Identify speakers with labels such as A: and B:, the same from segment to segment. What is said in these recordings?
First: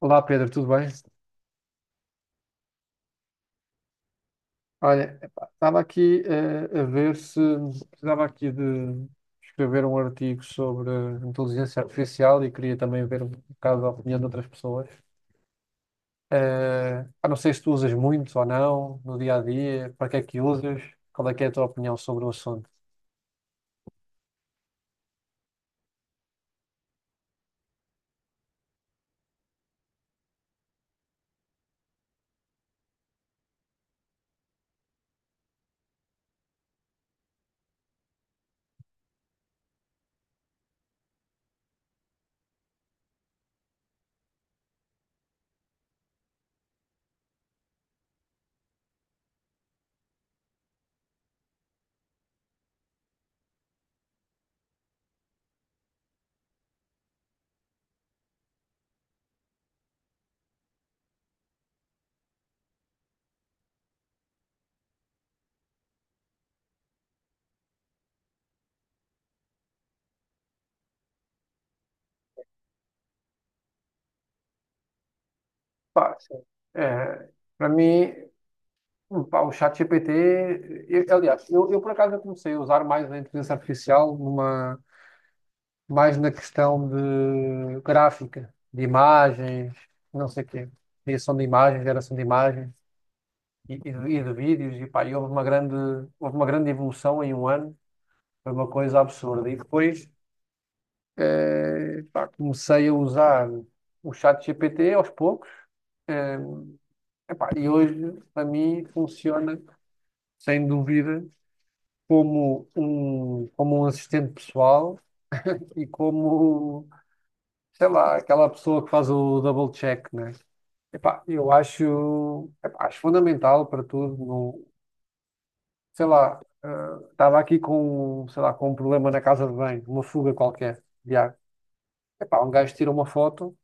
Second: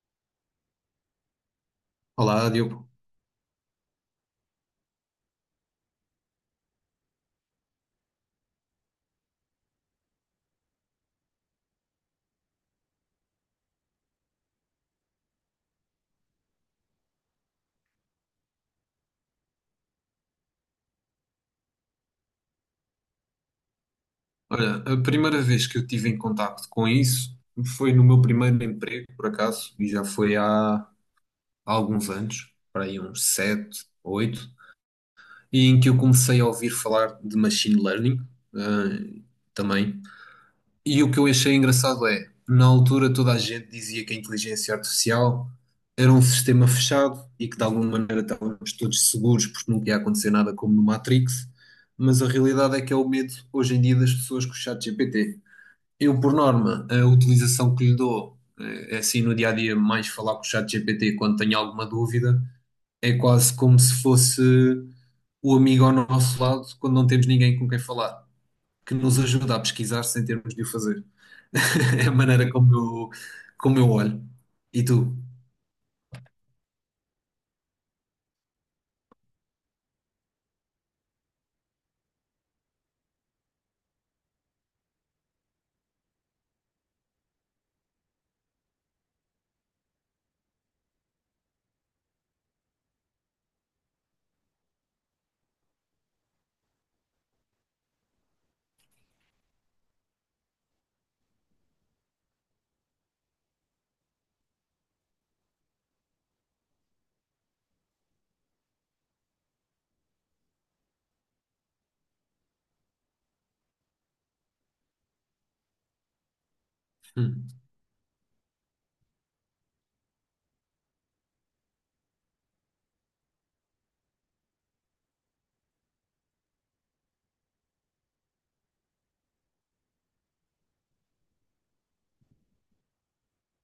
A: Olá Pedro, tudo bem?
B: Olá, Diogo.
A: Olha, epá, estava aqui a ver se precisava aqui de escrever um artigo sobre inteligência artificial e queria também ver um bocado a opinião de outras pessoas. Ah, não sei se tu usas muito ou não no dia a dia, para que é que usas, qual é que é a tua opinião sobre o assunto?
B: Olha, a primeira vez que eu tive em contacto com isso foi no meu primeiro emprego, por acaso, e já foi há alguns anos, para aí uns sete, oito, e em que eu comecei a ouvir falar de machine learning, eh, também. E o que eu achei engraçado é, na altura toda a gente dizia que a inteligência artificial era um sistema fechado e que de alguma maneira estávamos todos seguros porque não ia acontecer nada como no Matrix, mas a realidade é que é o medo hoje em dia das pessoas com o chat GPT. Eu, por norma, a utilização que lhe dou, é assim no dia a dia, mais falar com o chat GPT quando tenho alguma dúvida, é quase como se fosse o amigo ao nosso lado quando não temos ninguém com quem falar, que nos ajuda a pesquisar sem termos de o fazer. É a maneira como eu olho. E tu?
A: Pá, sim. Eh, Para mim, pá, o ChatGPT, aliás, eu por acaso eu comecei a usar mais a inteligência artificial numa mais na questão de gráfica, de imagens, não sei o quê, criação de imagens, geração de imagens e de vídeos, e pá, e houve uma grande evolução em um ano, foi uma coisa absurda. E depois pá, comecei a usar o chat GPT aos poucos, eh, epá, e hoje para mim funciona sem dúvida como um assistente pessoal e como
B: Hum.
A: sei lá, aquela pessoa que faz o double check, né? Epá, eu acho, epá, acho fundamental para tudo. Não, sei lá, ah, estava aqui com, sei lá, com um problema na casa de banho, uma fuga qualquer de água. Epá, um gajo tira uma foto,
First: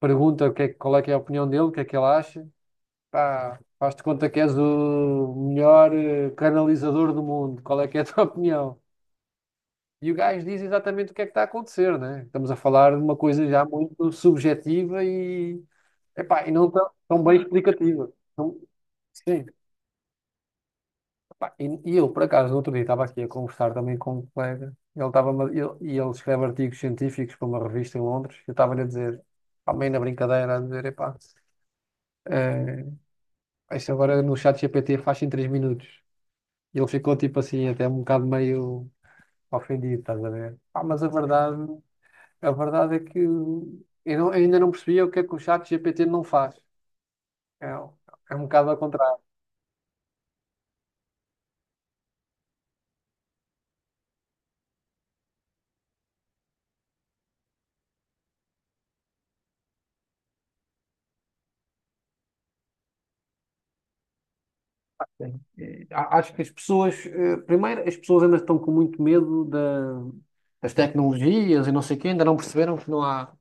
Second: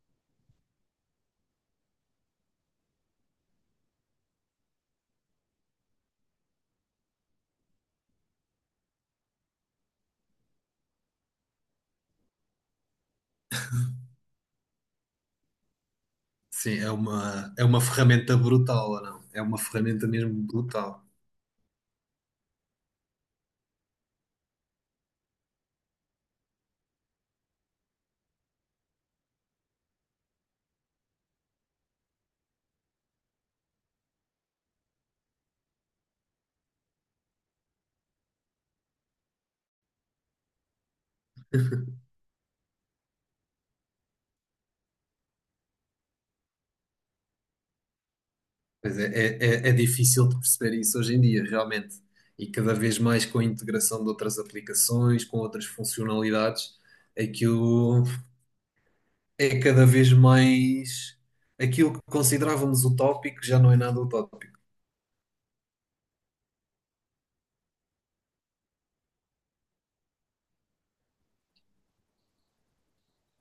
A: pergunta o que é, qual é que é a opinião dele, o que é que ele acha. Pá, faz-te conta que és o melhor canalizador do mundo. Qual é que é a tua opinião? E o gajo diz exatamente o que é que está a acontecer, né? Estamos a falar de uma coisa já muito subjetiva e, epá, e não
B: Sim, é
A: tão bem
B: uma, é uma
A: explicativa.
B: ferramenta
A: Então,
B: brutal, ou não? É
A: sim.
B: uma ferramenta mesmo brutal.
A: Epá, e eu, por acaso, no outro dia estava aqui a conversar também com um colega, e ele escreve artigos científicos para uma revista em Londres, eu estava-lhe a dizer, pá, meio na brincadeira, a dizer, epá, eh, isso agora no chat GPT faz em 3 minutos. E ele ficou tipo assim, até um bocado meio ofendido, estás a ver? Pá, mas a verdade. A verdade é que eu não- ainda não percebia o que é que o chat GPT não faz. É, é um bocado ao
B: Pois é,
A: contrário.
B: é, é é difícil de perceber isso hoje em dia, realmente. E cada vez mais com a integração de outras aplicações, com outras funcionalidades, aquilo é cada vez mais. Aquilo que considerávamos utópico já não é nada utópico.
A: Sim. Acho que as pessoas, primeiro, as pessoas ainda estão com muito medo das tecnologias e não sei o quê, ainda não perceberam que não há,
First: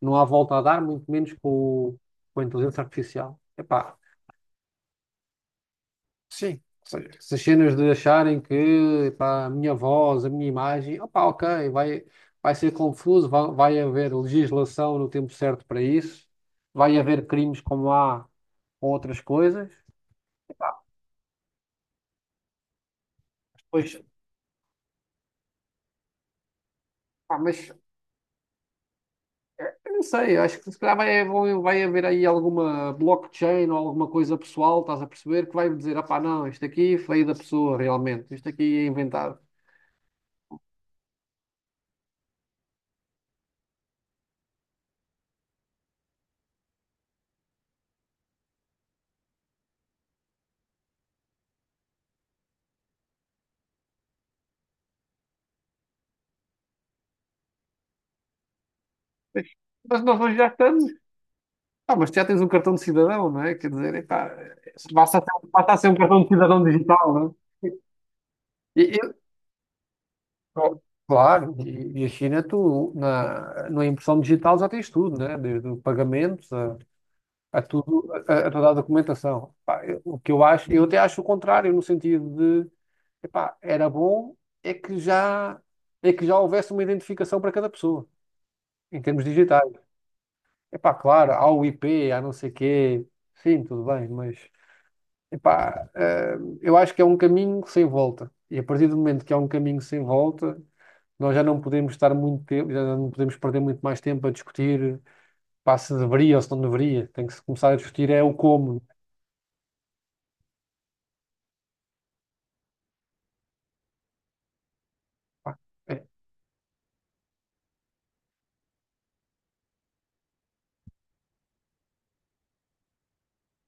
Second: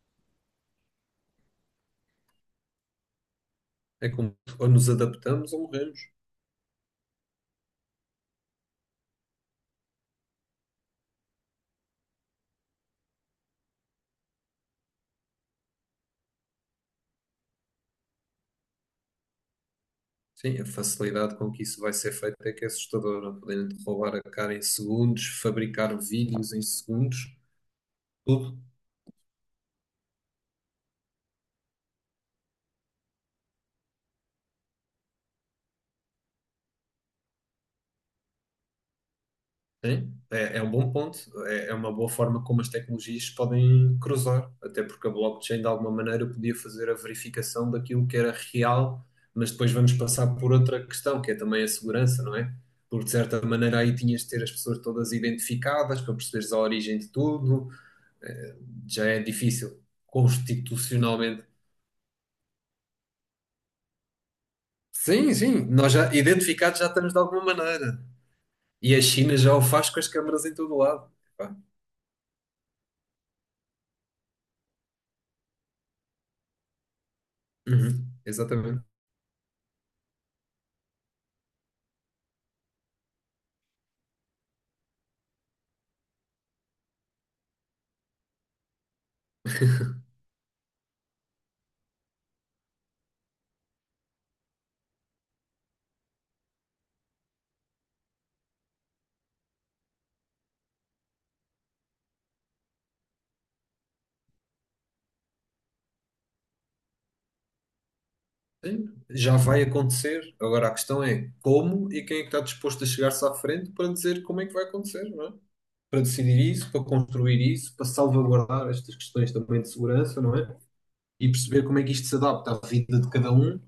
A: não há volta a dar, muito menos com a inteligência artificial. Epá,
B: É como ou nos adaptamos ou morremos.
A: sim, ou seja, essas cenas de acharem que pá, a minha voz, a minha imagem, opá, ok, vai ser confuso, vai haver legislação no tempo certo para isso, vai haver crimes como há com outras coisas.
B: Sim, a facilidade com que isso vai ser feito é que é assustadora. Podem
A: Pois,
B: roubar a cara em segundos, fabricar vídeos em segundos,
A: pá, mas
B: tudo.
A: eu não sei, acho que se calhar vai haver aí alguma blockchain ou alguma coisa pessoal, estás a perceber, que vai dizer, opá, não, isto aqui foi da pessoa realmente, isto aqui é inventado.
B: Sim, é um bom ponto. É, é uma boa forma como as tecnologias podem cruzar, até porque a blockchain de alguma maneira podia fazer a verificação daquilo que era real, mas depois vamos passar por outra questão, que é também a segurança, não é? Porque de certa maneira aí tinhas de ter as pessoas todas identificadas para perceberes a origem de tudo, eh, já é
A: Mas
B: difícil
A: mas nós hoje já estamos.
B: constitucionalmente.
A: Ah, mas tu já tens um cartão de cidadão, não é? Quer dizer, epá,
B: Sim, sim,
A: basta ser
B: nós
A: um
B: já
A: cartão de cidadão
B: identificados já estamos
A: digital,
B: de
A: não
B: alguma
A: é?
B: maneira.
A: E-
B: E a
A: e-
B: China já o faz com as câmaras em todo
A: Oh,
B: lado.
A: claro,
B: Pá.
A: e a China, tu na impressão digital já tens tudo, né? Desde o pagamento a tudo,
B: Uhum,
A: a toda a
B: exatamente.
A: documentação. Pá, o que eu acho, eu até acho o contrário, no sentido de, epá, era bom é que já, é que já houvesse uma identificação para cada pessoa, em termos digitais. Epá, claro, há o IP, há não sei quê, sim, tudo bem, mas. Epá, eu acho que é um caminho sem volta. E a partir do momento que é um caminho sem volta, nós já não podemos estar muito tempo, já não podemos perder muito mais tempo a discutir, pá, se deveria ou se não deveria. Tem que se começar a discutir é o como.
B: Já vai acontecer. Agora a questão é como e quem é que está disposto a chegar-se à frente para dizer como é que vai acontecer, não é?
A: Pá,
B: Para
A: é,
B: decidir isso, para construir isso, para salvaguardar estas questões também de segurança, não é? E perceber como é que isto se adapta à vida de cada um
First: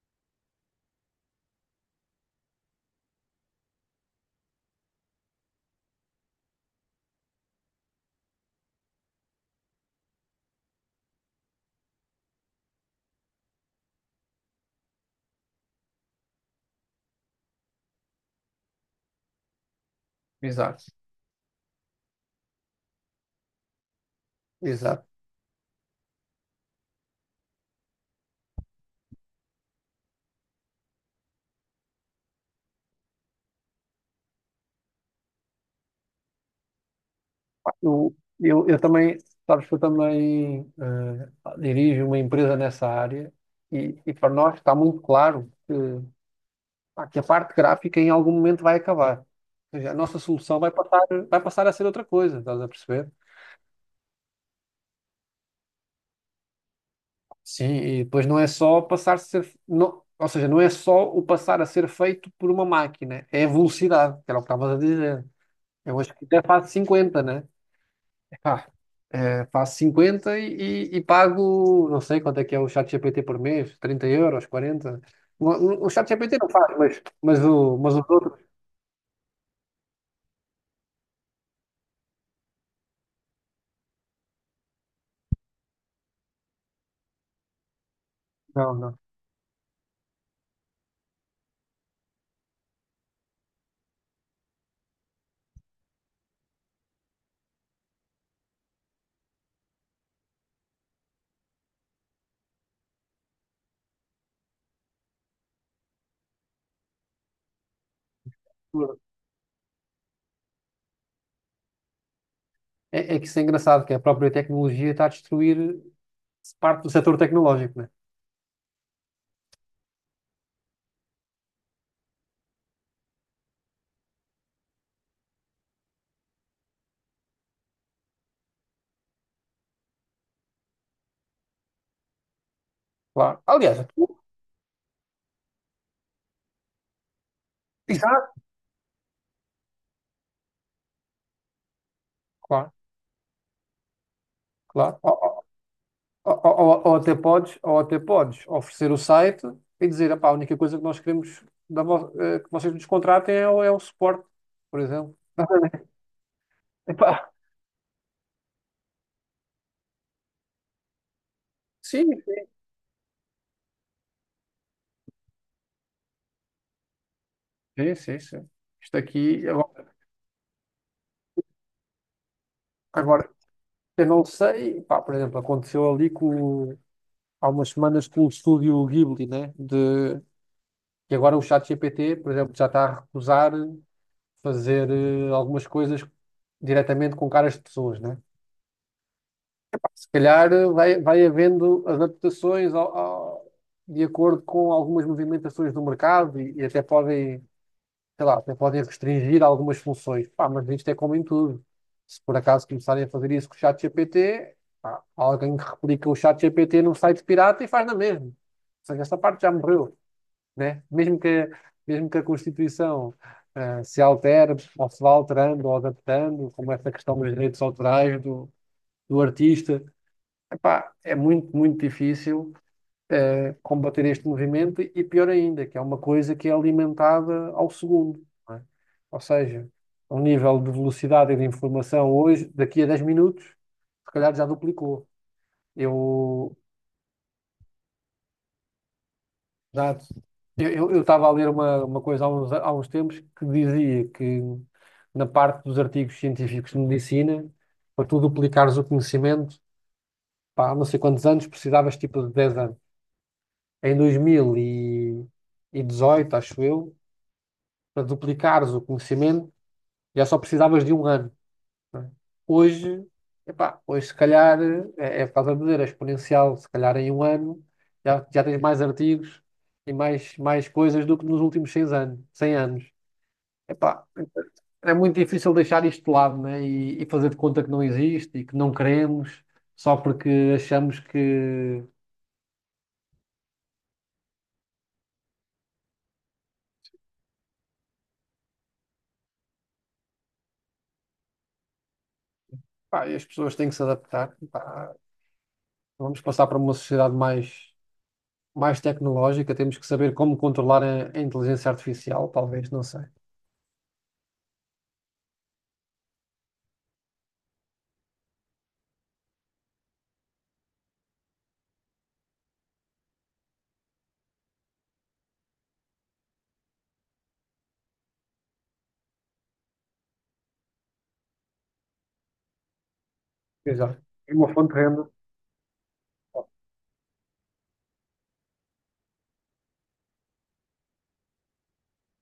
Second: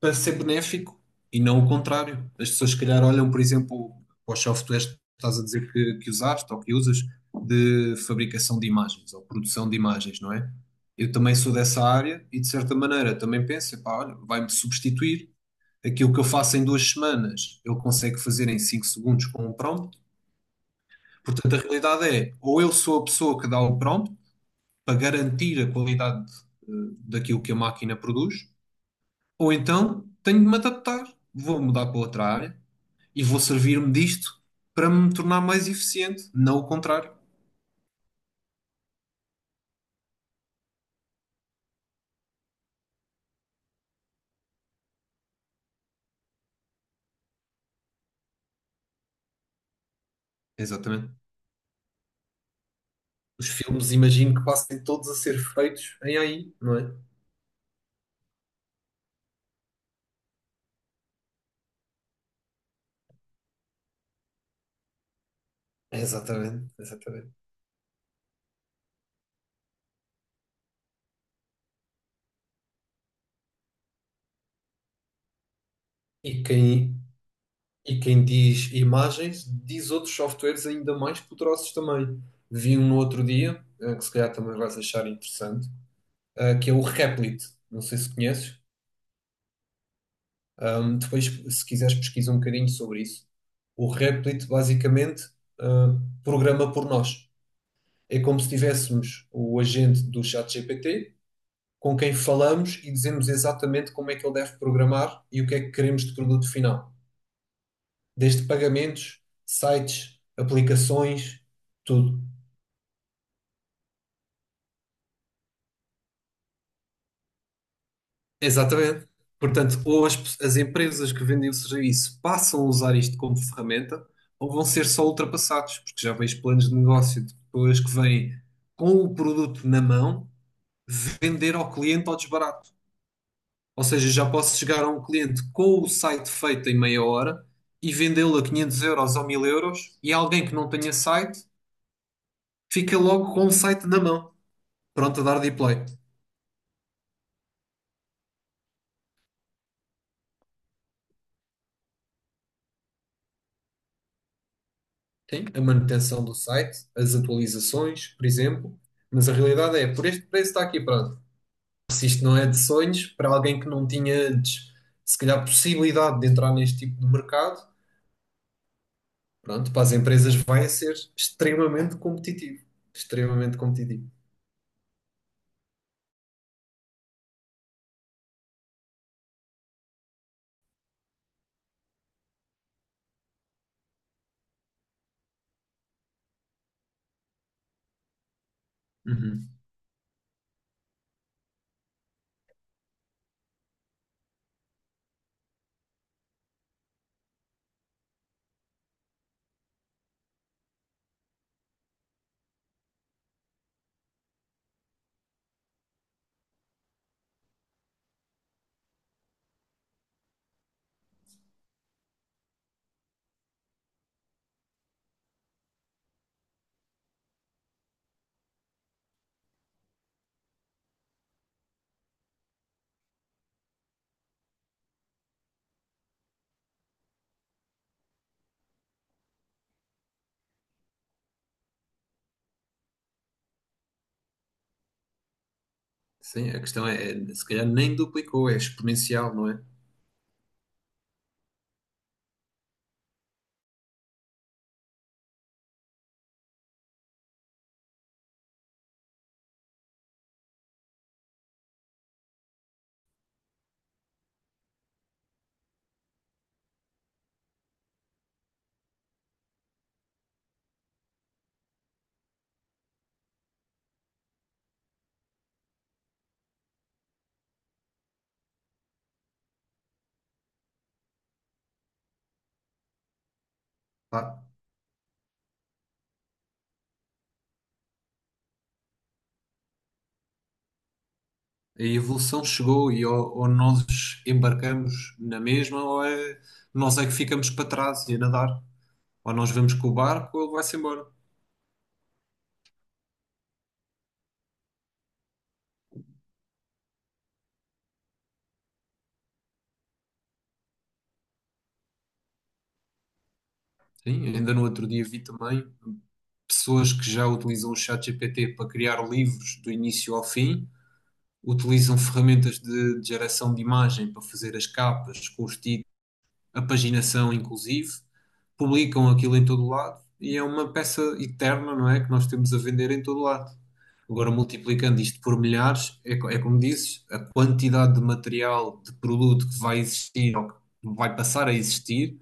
B: para ser benéfico e não o contrário. As pessoas, se calhar, olham, por exemplo, para os softwares que estás a dizer que usaste ou que usas de fabricação de imagens ou produção de imagens, não é? Eu também sou dessa área e, de certa maneira, também penso, pá, olha, vai-me substituir. Aquilo que eu faço em 2 semanas, ele consegue fazer em 5 segundos com um prompt.
A: exato,
B: Portanto, a realidade é, ou eu sou a pessoa que dá o prompt para
A: exato.
B: garantir a qualidade eh, daquilo que a máquina produz, ou então tenho de me adaptar, vou mudar para outra área e vou servir-me disto para me tornar mais eficiente, não o contrário.
A: Pá, Eu também, sabes que eu também dirijo uma empresa nessa área e para nós está muito claro pá, que a parte gráfica em algum momento vai acabar. Ou seja, a nossa solução vai passar,
B: Exatamente.
A: vai passar a ser outra coisa, estás a perceber?
B: Os filmes, imagino que passem todos a ser feitos em AI, não é?
A: Sim, e depois não é só passar a ser, não, ou seja, não é só o passar a ser feito por uma máquina, é a velocidade, que era o que estavas a dizer. Eu hoje até faço
B: Exatamente,
A: 50,
B: exatamente.
A: né? Epá, faço 50 e pago, não sei quanto é que é o ChatGPT por mês, 30 euros, 40. O ChatGPT
B: E
A: não faz,
B: quem,
A: mas
B: E
A: os
B: quem
A: outros,
B: diz imagens, diz outros softwares ainda mais poderosos também. Vi um no outro dia, que se calhar também vais achar interessante, que é o Replit. Não sei se conheces.
A: não,
B: Depois, se quiseres, pesquisa um bocadinho sobre isso. O Replit, basicamente, ah, programa por nós. É como se tivéssemos o agente do ChatGPT com quem falamos e dizemos exatamente como é que ele deve programar e o que é que queremos de produto final. Desde
A: não.
B: pagamentos, sites, aplicações, tudo.
A: É que isso é engraçado, que a própria tecnologia está a destruir parte do setor tecnológico, né?
B: Exatamente. Portanto, ou as empresas que vendem o serviço passam a usar isto como ferramenta, ou vão ser só ultrapassados, porque já vejo planos de negócio de pessoas que vêm com o produto na mão vender ao cliente ao desbarato.
A: Claro.
B: Ou
A: Aliás, tu,
B: seja, já posso chegar a um cliente com o site feito em meia hora e
A: já,
B: vendê-lo a 500 € ou 1000 euros, e alguém que não tenha site
A: claro,
B: fica logo com o site na mão,
A: claro.
B: pronto a dar de play.
A: Ou até podes oferecer o site e dizer, "Epá, a única coisa que nós queremos que vocês nos contratem é o suporte, por exemplo.
B: Tem a manutenção do site, as
A: Epá,
B: atualizações, por exemplo, mas a realidade é, por este preço está aqui, pronto. Se
A: sim,
B: isto não é
A: sim,
B: de sonhos, para alguém que não tinha antes, se calhar, possibilidade de entrar neste tipo de mercado,
A: sim, sim, sim. Isto aqui,
B: pronto, para
A: agora,
B: as empresas vai ser extremamente competitivo.
A: agora,
B: Extremamente
A: eu
B: competitivo.
A: não sei, pá, por exemplo, aconteceu ali há umas semanas com o estúdio Ghibli, né? de E agora o chat GPT, por exemplo, já está a recusar fazer algumas coisas diretamente com caras de pessoas, né?
B: Uhum.
A: Se calhar vai havendo adaptações de acordo com algumas movimentações do mercado e até podem, sei lá, até podem restringir algumas funções. Pá, mas isto é como em tudo. Se por acaso começarem a fazer isso com o chat GPT, pá, alguém que replica o chat GPT num site pirata e faz na mesma. Ou seja, esta parte já morreu, né? Mesmo que a Constituição se altere, ou se vá alterando ou adaptando, como essa questão dos direitos autorais do artista, epá, é muito, muito difícil combater este movimento e pior ainda, que é uma coisa que é alimentada ao segundo, não é? Ou seja, o nível de velocidade e de informação hoje, daqui a 10 minutos, se calhar já duplicou.
B: Sim,
A: Eu,
B: a questão é, se calhar nem duplicou, é exponencial, não é?
A: Exato. Estava a ler uma coisa há uns tempos que dizia que na parte dos artigos científicos de medicina, para tu duplicares o conhecimento, pá, há não sei quantos anos, precisavas tipo de 10 anos. Em 2018 acho eu, para duplicares o conhecimento, já só precisavas de um ano, não é? Hoje, epá, hoje se calhar, é por causa de dizer, é exponencial, se calhar em um ano já tens mais artigos e mais, mais coisas do que nos últimos 100 anos, 100 anos. Epá,
B: Pá,
A: é muito difícil deixar isto de lado, né? E fazer de conta que não existe e que não queremos só porque achamos que
B: a evolução chegou e ou nós embarcamos na mesma ou nós é que ficamos para trás e a nadar. Ou nós vamos com o barco ou ele vai-se embora.
A: pá, as pessoas têm que se adaptar. Pá, vamos passar para uma sociedade mais, mais tecnológica, temos que saber como controlar a inteligência artificial, talvez, não sei.
B: Sim, ainda no outro dia vi também pessoas que já utilizam o ChatGPT para criar livros do início ao fim, utilizam ferramentas de geração de imagem para fazer as capas, com os títulos, a paginação inclusive, publicam aquilo em todo lado e é uma peça eterna, não é? Que nós temos a vender em todo lado.
A: Exato.
B: Agora,
A: E uma fonte de
B: multiplicando
A: renda.
B: isto por milhares, é como dizes, a quantidade de material, de produto que vai existir ou que vai passar a existir.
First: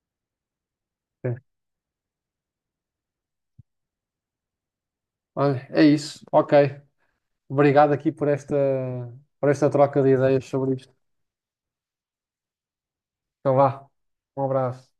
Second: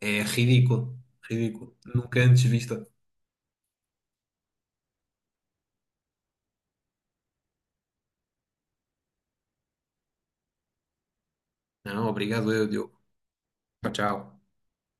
B: É ridículo,
A: Sim.
B: ridículo. Nunca antes vista.
A: Olha, é isso. Ok. Obrigado aqui por esta troca de ideias sobre isto.
B: Não, obrigado eu, Diogo.
A: Então vá.
B: Tchau, tchau.
A: Um abraço.